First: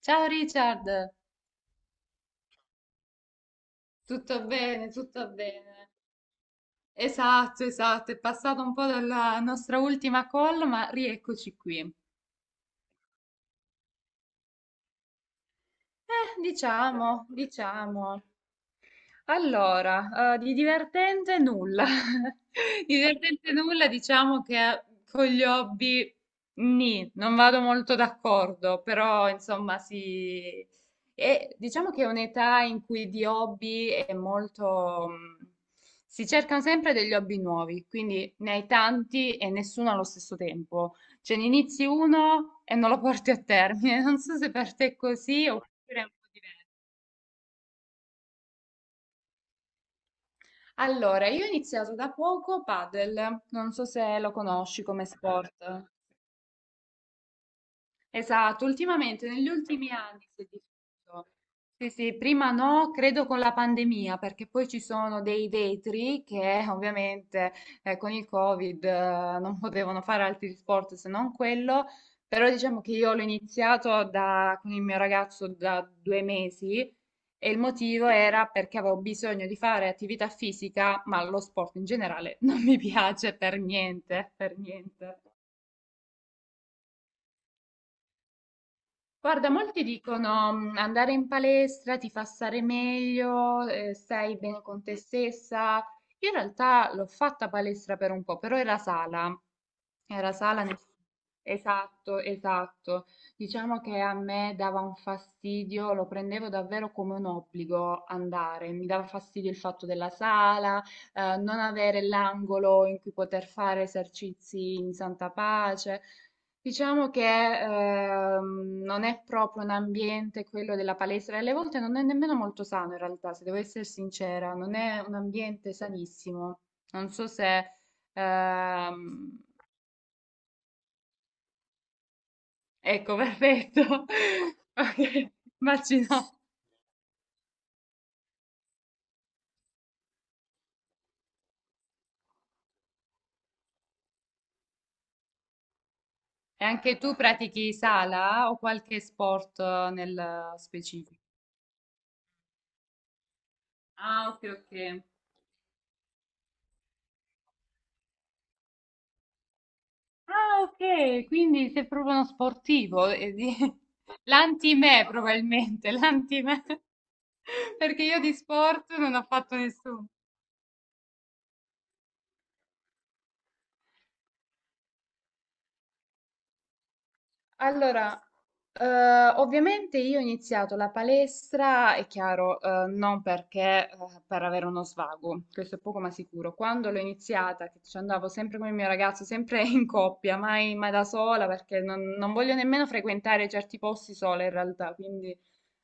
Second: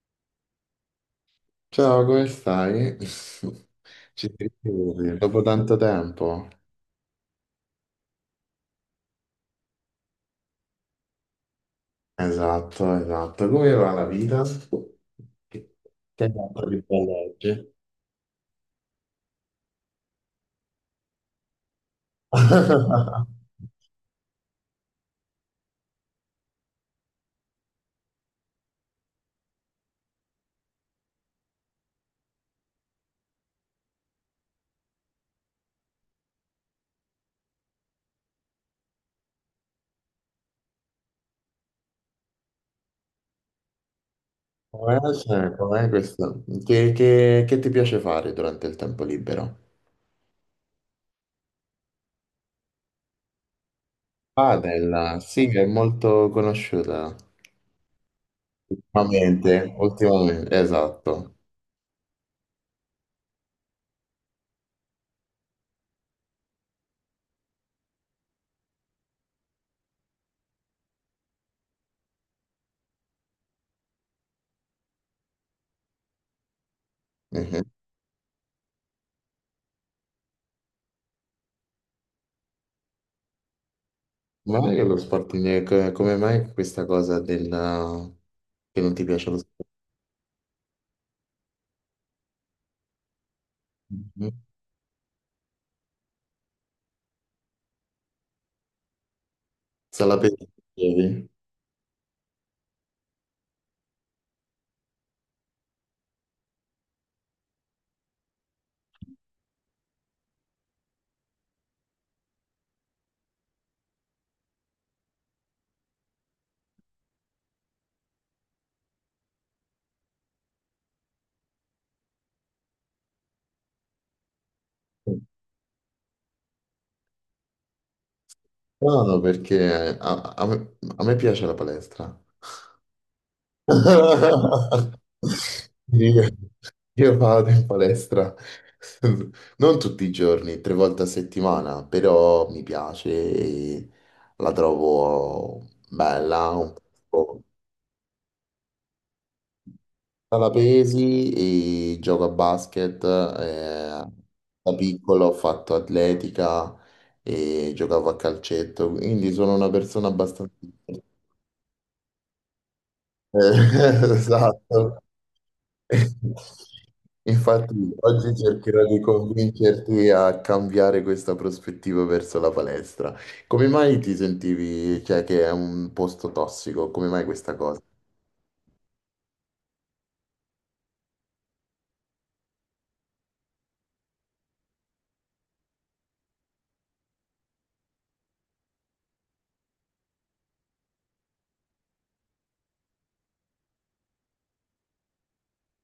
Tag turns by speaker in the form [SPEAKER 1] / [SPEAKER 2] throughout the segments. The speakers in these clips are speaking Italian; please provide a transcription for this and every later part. [SPEAKER 1] Ciao Richard,
[SPEAKER 2] Ciao, come stai? Ci
[SPEAKER 1] tutto bene,
[SPEAKER 2] sentiamo
[SPEAKER 1] tutto
[SPEAKER 2] dopo tanto
[SPEAKER 1] bene.
[SPEAKER 2] tempo.
[SPEAKER 1] Esatto, esatto, è passato un po' dalla nostra ultima call, ma rieccoci qui.
[SPEAKER 2] Esatto, esatto. Come va la vita? Che che hai fatto di bello
[SPEAKER 1] Diciamo,
[SPEAKER 2] oggi?
[SPEAKER 1] diciamo. Allora, di divertente nulla. Di divertente nulla, diciamo che, con gli hobby nì, non vado molto d'accordo, però insomma sì. E diciamo che è un'età in cui di hobby è molto... si cercano sempre degli hobby nuovi, quindi ne hai tanti e nessuno allo stesso tempo. Cioè ne inizi uno e non lo porti a termine. Non so se per te è
[SPEAKER 2] Com'è,
[SPEAKER 1] così
[SPEAKER 2] cioè, com'è
[SPEAKER 1] oppure è un po'
[SPEAKER 2] questo?
[SPEAKER 1] diverso.
[SPEAKER 2] Che ti piace fare durante il tempo libero?
[SPEAKER 1] Allora, io ho iniziato da poco padel, non so se lo conosci come
[SPEAKER 2] Padel, sì, è
[SPEAKER 1] sport.
[SPEAKER 2] molto conosciuta.
[SPEAKER 1] Esatto, ultimamente negli
[SPEAKER 2] Ultimamente,
[SPEAKER 1] ultimi anni si
[SPEAKER 2] ultimamente,
[SPEAKER 1] è diffuso.
[SPEAKER 2] esatto.
[SPEAKER 1] Sì, sì, prima no, credo con la pandemia, perché poi ci sono dei vetri che ovviamente con il Covid non potevano fare altri sport se non quello, però diciamo che io con il mio ragazzo da due mesi e il
[SPEAKER 2] Mhm.
[SPEAKER 1] motivo era perché avevo bisogno di fare attività fisica, ma lo sport in generale non mi piace per niente,
[SPEAKER 2] Ma
[SPEAKER 1] per
[SPEAKER 2] non è che lo
[SPEAKER 1] niente.
[SPEAKER 2] sport, come mai questa cosa del che non ti piace lo
[SPEAKER 1] Guarda,
[SPEAKER 2] sport?
[SPEAKER 1] molti dicono: "Mm, andare in palestra ti fa stare meglio,
[SPEAKER 2] Mhm.
[SPEAKER 1] stai bene con te stessa." Io in realtà l'ho fatta palestra per un po', però era sala.
[SPEAKER 2] Sala
[SPEAKER 1] Era
[SPEAKER 2] pesca,
[SPEAKER 1] sala, nel-
[SPEAKER 2] dicevi?
[SPEAKER 1] esatto, esatto. Diciamo che a me dava un fastidio, lo prendevo davvero come un obbligo andare. Mi dava fastidio il fatto della sala, non avere l'angolo in cui poter fare esercizi in santa pace. Diciamo che non è proprio un ambiente quello della palestra e alle volte non è nemmeno molto sano in realtà, se devo essere sincera, non è un ambiente sanissimo. Non so se...
[SPEAKER 2] Strano
[SPEAKER 1] ehm,
[SPEAKER 2] perché a me piace la palestra.
[SPEAKER 1] Ecco, perfetto. Ok,
[SPEAKER 2] Io,
[SPEAKER 1] immagino.
[SPEAKER 2] io vado in palestra non tutti i giorni, tre volte a settimana, però mi piace e la trovo bella,
[SPEAKER 1] E
[SPEAKER 2] un
[SPEAKER 1] anche tu
[SPEAKER 2] po'
[SPEAKER 1] pratichi sala o qualche sport
[SPEAKER 2] la
[SPEAKER 1] nel specifico?
[SPEAKER 2] pesi e gioco a basket.
[SPEAKER 1] Ah, ok,
[SPEAKER 2] Da
[SPEAKER 1] ok.
[SPEAKER 2] piccolo ho fatto atletica e giocavo a calcetto, quindi sono una persona abbastanza...
[SPEAKER 1] Ah, ok, quindi sei proprio uno sportivo.
[SPEAKER 2] Eh, esatto.
[SPEAKER 1] L'anti-me probabilmente, l'anti-me.
[SPEAKER 2] Infatti,
[SPEAKER 1] Perché io di
[SPEAKER 2] oggi cercherò
[SPEAKER 1] sport
[SPEAKER 2] di
[SPEAKER 1] non ho fatto
[SPEAKER 2] convincerti
[SPEAKER 1] nessuno.
[SPEAKER 2] a cambiare questa prospettiva verso la palestra. Come mai ti sentivi, cioè, che è un posto tossico? Come mai questa cosa?
[SPEAKER 1] Allora, ovviamente io ho iniziato la palestra, è chiaro, non perché, per avere uno svago, questo è poco ma sicuro. Quando l'ho iniziata, che ci andavo sempre con il mio ragazzo, sempre in coppia, mai, mai da sola, perché non voglio nemmeno frequentare certi posti sola in realtà, quindi,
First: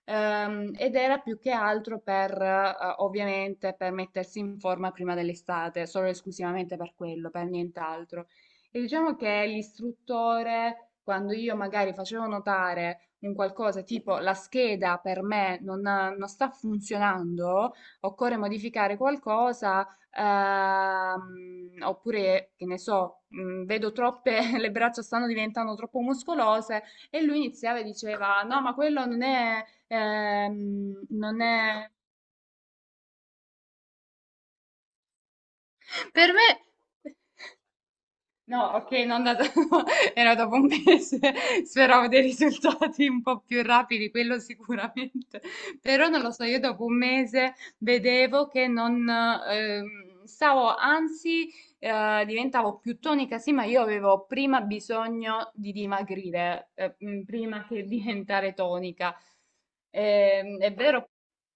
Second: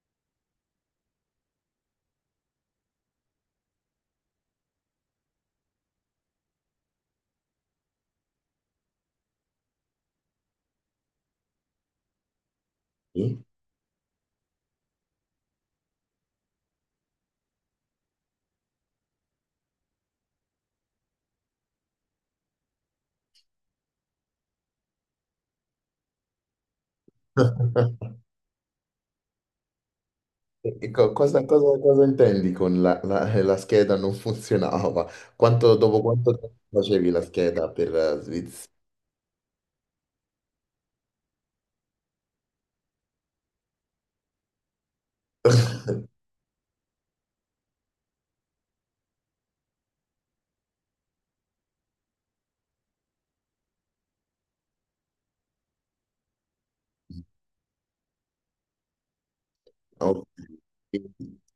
[SPEAKER 1] ed era più che altro per, ovviamente, per mettersi in forma prima dell'estate, solo e esclusivamente per quello, per nient'altro. E diciamo che l'istruttore, quando io magari facevo notare un
[SPEAKER 2] Sì?
[SPEAKER 1] qualcosa tipo la scheda per me non sta funzionando, occorre modificare qualcosa, oppure che ne so, vedo troppe, le braccia stanno diventando troppo muscolose, e lui iniziava e diceva: "No, ma quello non è,
[SPEAKER 2] E co- cosa,
[SPEAKER 1] non
[SPEAKER 2] cosa-
[SPEAKER 1] è."
[SPEAKER 2] cosa intendi con la scheda non funzionava? Dopo
[SPEAKER 1] Per
[SPEAKER 2] quanto
[SPEAKER 1] me.
[SPEAKER 2] tempo facevi la scheda per
[SPEAKER 1] No,
[SPEAKER 2] Svizzera?
[SPEAKER 1] ok, non da... era dopo un mese, speravo dei risultati un po' più rapidi, quello sicuramente, però non lo so, io dopo un mese vedevo che non stavo, anzi diventavo più tonica, sì, ma io avevo prima bisogno di dimagrire, prima che diventare tonica.
[SPEAKER 2] Ok,
[SPEAKER 1] È vero,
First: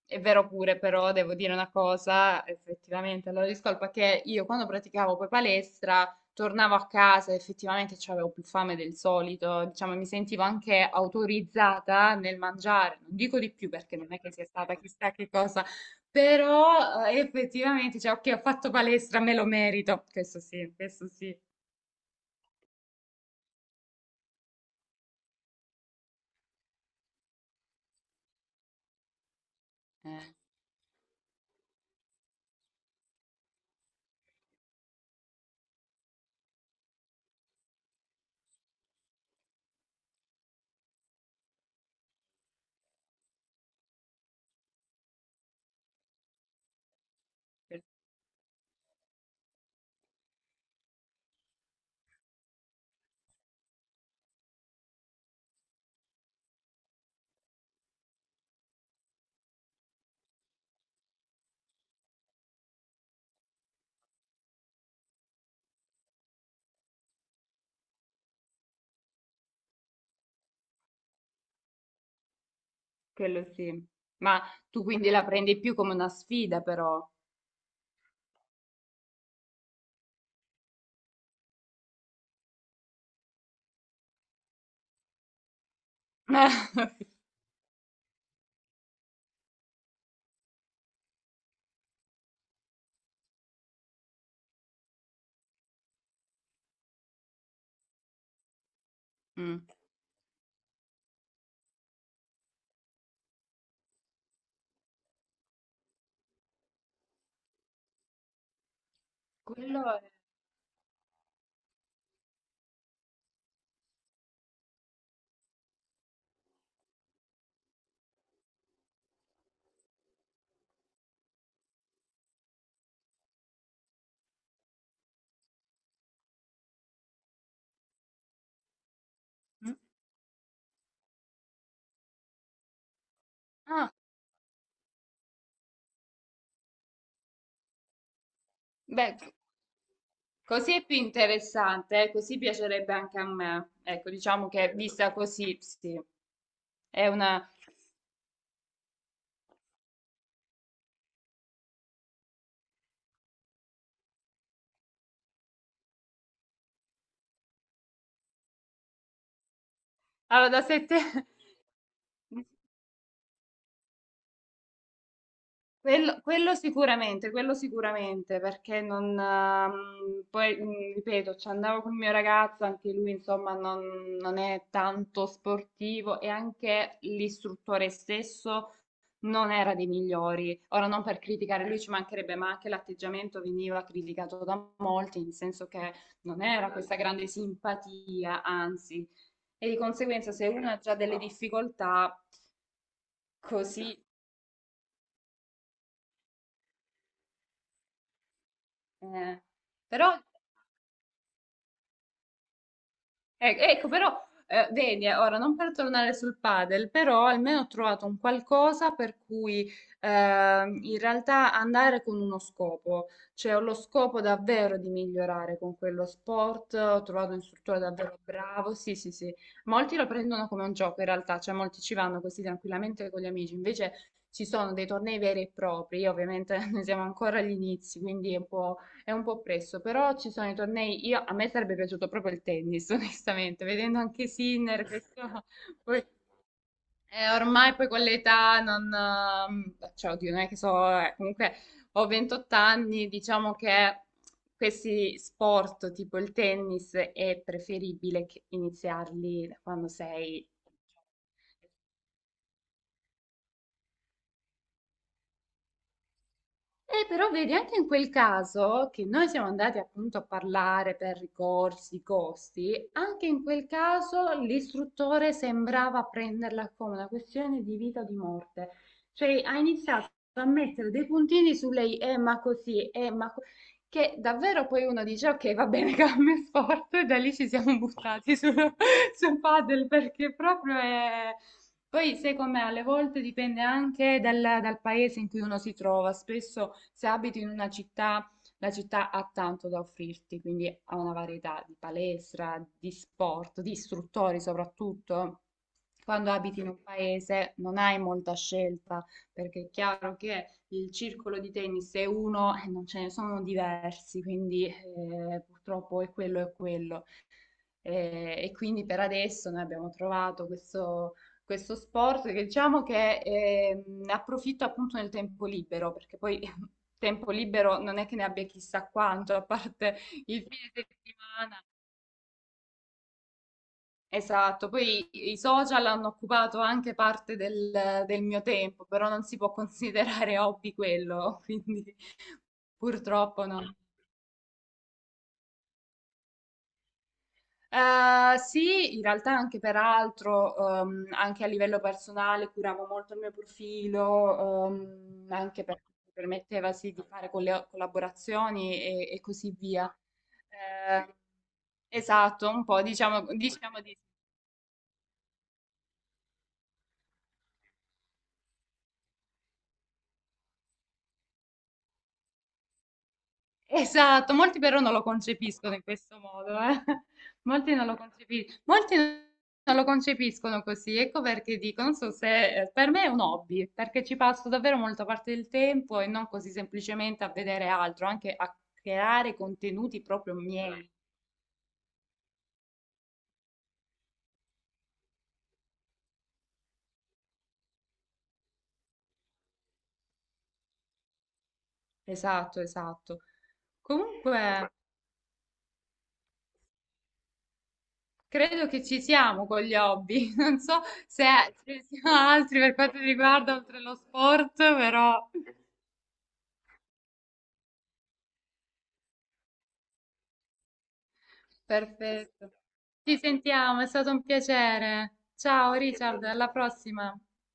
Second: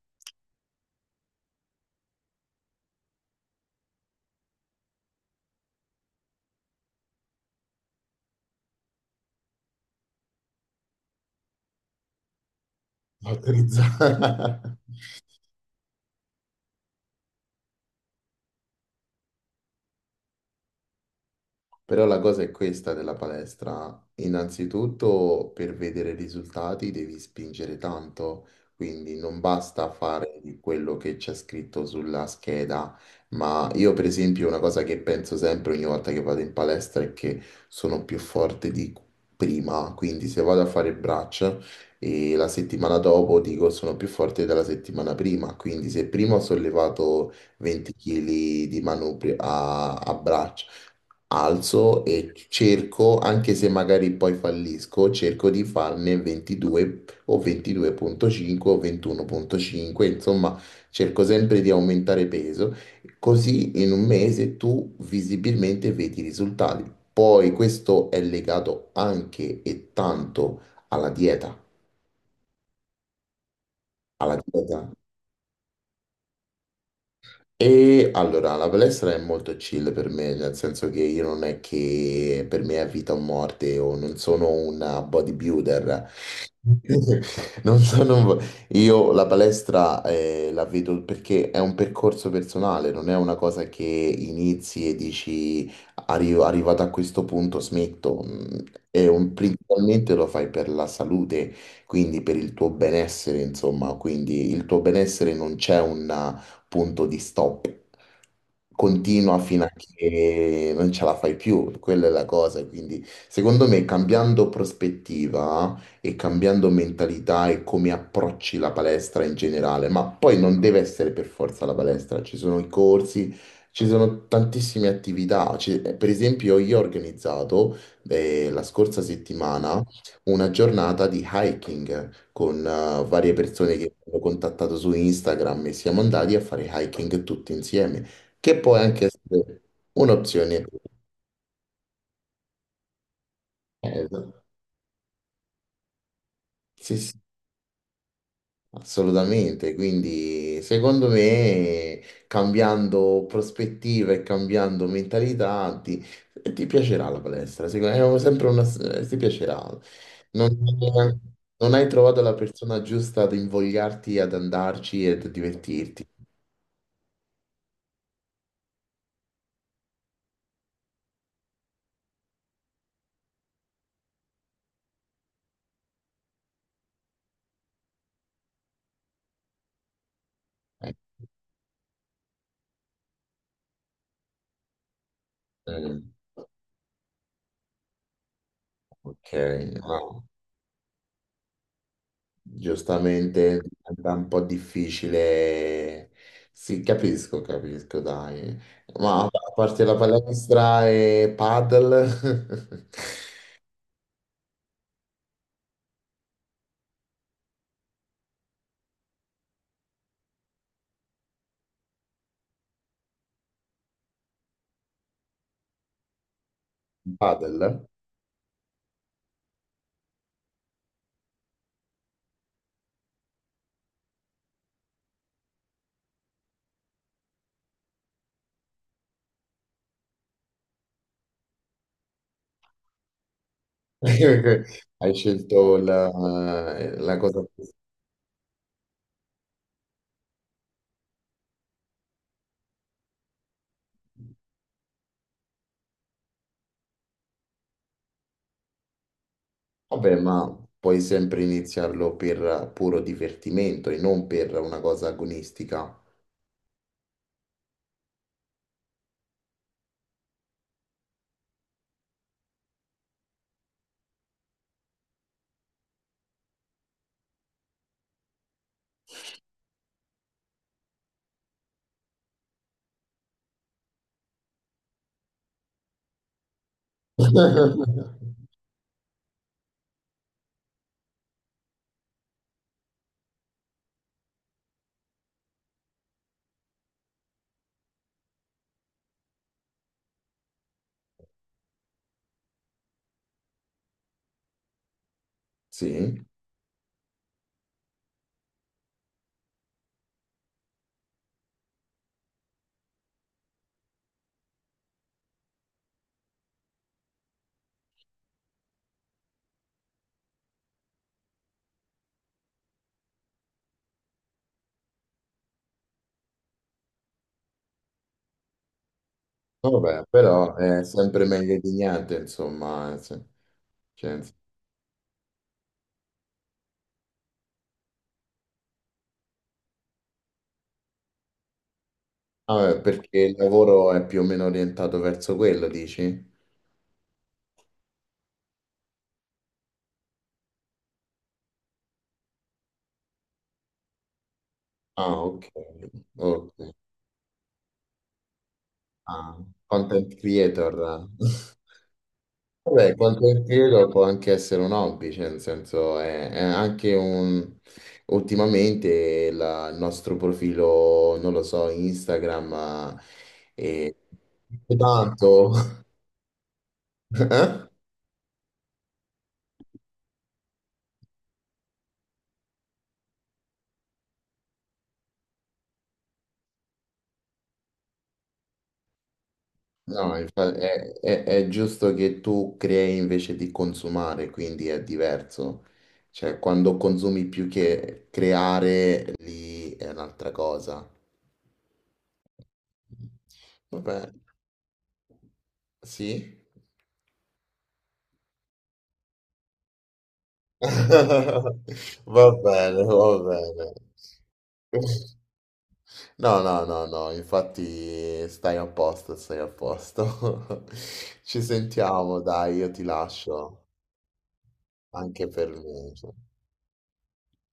[SPEAKER 1] è vero pure, però devo dire una cosa, effettivamente, allora discolpa che io quando praticavo poi palestra tornavo a casa, effettivamente avevo più fame del solito, diciamo, mi sentivo anche autorizzata nel mangiare, non dico di più perché
[SPEAKER 2] autorizzato.
[SPEAKER 1] non è che sia stata chissà che cosa, però effettivamente, cioè, ok, ho fatto palestra, me lo merito, questo sì,
[SPEAKER 2] Però la cosa è questa della palestra. Innanzitutto, per vedere risultati devi spingere tanto, quindi non basta
[SPEAKER 1] eh,
[SPEAKER 2] fare di quello che c'è scritto sulla scheda. Ma io, per esempio, una cosa che penso sempre ogni volta che vado in palestra è che sono più forte di prima. Quindi se vado a fare braccia e la settimana dopo dico sono più forte della settimana prima. Quindi se prima ho sollevato
[SPEAKER 1] que-
[SPEAKER 2] 20 kg di manubrio a braccia alzo e cerco, anche se magari poi fallisco, cerco di farne 22 o 22,5 o 21,5, insomma, cerco sempre di aumentare peso, così in un mese tu visibilmente vedi i risultati. Poi questo è legato anche e tanto alla dieta,
[SPEAKER 1] quello sì,
[SPEAKER 2] alla
[SPEAKER 1] ma tu
[SPEAKER 2] dieta.
[SPEAKER 1] quindi la prendi più come una sfida però.
[SPEAKER 2] E allora, la palestra è molto chill per me, nel senso che io non è che per me è vita o morte, o non sono un bodybuilder. Non so, non vo- Io la palestra la vedo perché è un percorso personale, non è una cosa che inizi e dici: Arrivato a questo punto smetto." Mm, è un...
[SPEAKER 1] Mm.
[SPEAKER 2] Principalmente lo fai per la salute, quindi per il tuo benessere, insomma, quindi il tuo benessere non c'è un punto di stop. Continua fino a
[SPEAKER 1] Quello è...
[SPEAKER 2] che non ce la fai più, quella è la cosa, quindi secondo me cambiando prospettiva e cambiando mentalità e come approcci la palestra in generale, ma poi non deve essere per forza la palestra, ci sono i corsi, ci sono tantissime attività. Per esempio io ho organizzato la scorsa
[SPEAKER 1] Mm.
[SPEAKER 2] settimana una giornata di hiking con varie persone
[SPEAKER 1] Ah.
[SPEAKER 2] che mi hanno contattato su Instagram e siamo andati a fare hiking tutti insieme, che può anche
[SPEAKER 1] Beh,
[SPEAKER 2] essere un'opzione.
[SPEAKER 1] così è più interessante, così piacerebbe anche a me.
[SPEAKER 2] Eh,
[SPEAKER 1] Ecco, diciamo che vista così, sì,
[SPEAKER 2] Sì,
[SPEAKER 1] è
[SPEAKER 2] sì.
[SPEAKER 1] una...
[SPEAKER 2] Assolutamente, quindi secondo me cambiando prospettiva e cambiando mentalità ti piacerà la palestra, secondo me è sempre una, ti piacerà.
[SPEAKER 1] Allora,
[SPEAKER 2] Non,
[SPEAKER 1] da sette...
[SPEAKER 2] Non hai trovato la persona giusta ad invogliarti ad andarci e a divertirti.
[SPEAKER 1] Quello, quello sicuramente, perché non... poi, ripeto, ci andavo con il mio ragazzo, anche lui, insomma, non è tanto sportivo e anche l'istruttore stesso non era dei migliori. Ora
[SPEAKER 2] Eh,
[SPEAKER 1] non per criticare lui ci mancherebbe, ma anche l'atteggiamento veniva criticato da molti, nel senso che non era questa grande simpatia, anzi,
[SPEAKER 2] Ok,
[SPEAKER 1] e di
[SPEAKER 2] no.
[SPEAKER 1] conseguenza se uno ha già delle difficoltà
[SPEAKER 2] Giustamente
[SPEAKER 1] così,
[SPEAKER 2] diventa un po' difficile. Sì, capisco, capisco, dai. Ma a
[SPEAKER 1] eh.
[SPEAKER 2] parte la
[SPEAKER 1] Però
[SPEAKER 2] palestra e paddle,
[SPEAKER 1] Ecco, però, vedi, ora non per tornare sul padel, però almeno ho trovato un qualcosa per cui in realtà andare con uno scopo, cioè ho lo scopo davvero di migliorare con quello sport, ho trovato un istruttore
[SPEAKER 2] paddle,
[SPEAKER 1] davvero bravo, sì, sì, sì, molti lo prendono come un gioco in realtà, cioè molti ci vanno così tranquillamente con gli amici, invece ci sono dei tornei veri e propri, io ovviamente ne siamo ancora agli inizi, quindi è un po'... È un po' presto, però ci sono i tornei. Io, a me sarebbe piaciuto proprio il tennis, onestamente, vedendo anche Sinner,
[SPEAKER 2] hai
[SPEAKER 1] questo,
[SPEAKER 2] scelto
[SPEAKER 1] poi,
[SPEAKER 2] la cosa più...
[SPEAKER 1] ormai poi con l'età non... Cioè, oddio, non è che so, comunque ho 28 anni, diciamo che questi sport tipo il tennis è preferibile che iniziarli da quando
[SPEAKER 2] Vabbè,
[SPEAKER 1] sei...
[SPEAKER 2] ma puoi sempre iniziarlo per puro divertimento e non per una cosa agonistica.
[SPEAKER 1] Però vedi, anche in quel caso che noi siamo andati appunto a parlare per ricorsi, costi, anche in quel caso l'istruttore sembrava prenderla come una questione di vita o di morte. Cioè ha iniziato a mettere dei puntini su lei, ma così, ma... co-", che davvero poi uno dice, ok, va bene, cambio sport, e da lì ci siamo buttati sul, sul padel perché proprio è... Poi, sai com'è, alle volte dipende anche dal paese in cui uno si trova. Spesso, se abiti in una città, la città ha tanto da offrirti, quindi ha una varietà di palestra, di sport, di istruttori soprattutto.
[SPEAKER 2] Sì,
[SPEAKER 1] Quando abiti in un paese non hai molta scelta, perché è chiaro che il circolo di tennis è uno e non ce ne sono diversi, quindi purtroppo è quello e quello. E quindi per adesso noi abbiamo trovato questo, questo sport che diciamo che, ne approfitta appunto nel tempo libero, perché poi tempo libero non è che ne abbia chissà quanto, a parte
[SPEAKER 2] vabbè,
[SPEAKER 1] il
[SPEAKER 2] però
[SPEAKER 1] fine
[SPEAKER 2] è sempre meglio
[SPEAKER 1] settimana.
[SPEAKER 2] di niente, insomma. Cioè,
[SPEAKER 1] Esatto, poi i social hanno occupato anche parte del mio tempo, però non si può considerare hobby quello, quindi
[SPEAKER 2] Ah, perché il
[SPEAKER 1] purtroppo no.
[SPEAKER 2] lavoro è più o meno orientato verso quello, dici?
[SPEAKER 1] Sì, in realtà anche per altro, anche a livello personale curavo molto il mio profilo,
[SPEAKER 2] Ah, ok.
[SPEAKER 1] anche perché mi permetteva
[SPEAKER 2] Ok.
[SPEAKER 1] sì di fare colle collaborazioni e
[SPEAKER 2] Ah,
[SPEAKER 1] così via.
[SPEAKER 2] content creator.
[SPEAKER 1] Ehm, esatto, un po'
[SPEAKER 2] Vabbè,
[SPEAKER 1] diciamo
[SPEAKER 2] content
[SPEAKER 1] diciamo
[SPEAKER 2] creator
[SPEAKER 1] di...
[SPEAKER 2] può anche essere un hobby, cioè nel senso è anche un... Ultimamente il nostro profilo, non lo so, Instagram eh,
[SPEAKER 1] Esatto, molti
[SPEAKER 2] è
[SPEAKER 1] però non lo
[SPEAKER 2] tanto...
[SPEAKER 1] concepiscono in questo modo, eh.
[SPEAKER 2] Eh?
[SPEAKER 1] Molti non lo concepiscono, molti non lo concepiscono così, ecco perché dico, non so se per me è un hobby, perché ci passo davvero molta parte del tempo e non così semplicemente a vedere altro, anche a creare contenuti
[SPEAKER 2] No,
[SPEAKER 1] proprio
[SPEAKER 2] infa-
[SPEAKER 1] miei.
[SPEAKER 2] È giusto che tu crei invece di consumare, quindi è diverso. Cioè, quando consumi più che creare, lì è un'altra cosa.
[SPEAKER 1] Esatto, esatto.
[SPEAKER 2] Vabbè,
[SPEAKER 1] Comunque,
[SPEAKER 2] sì.
[SPEAKER 1] credo che ci siamo con gli hobby, non so se ce ne siano
[SPEAKER 2] Va
[SPEAKER 1] altri per
[SPEAKER 2] bene,
[SPEAKER 1] quanto
[SPEAKER 2] va
[SPEAKER 1] riguarda
[SPEAKER 2] bene.
[SPEAKER 1] oltre lo sport, però...
[SPEAKER 2] No, no, no, no, infatti stai a posto, stai a posto. Ci sentiamo,
[SPEAKER 1] Perfetto.
[SPEAKER 2] dai, io ti
[SPEAKER 1] Ci
[SPEAKER 2] lascio,
[SPEAKER 1] sentiamo, è stato un piacere.
[SPEAKER 2] anche per
[SPEAKER 1] Ciao
[SPEAKER 2] me. Cioè.
[SPEAKER 1] Richard, alla prossima.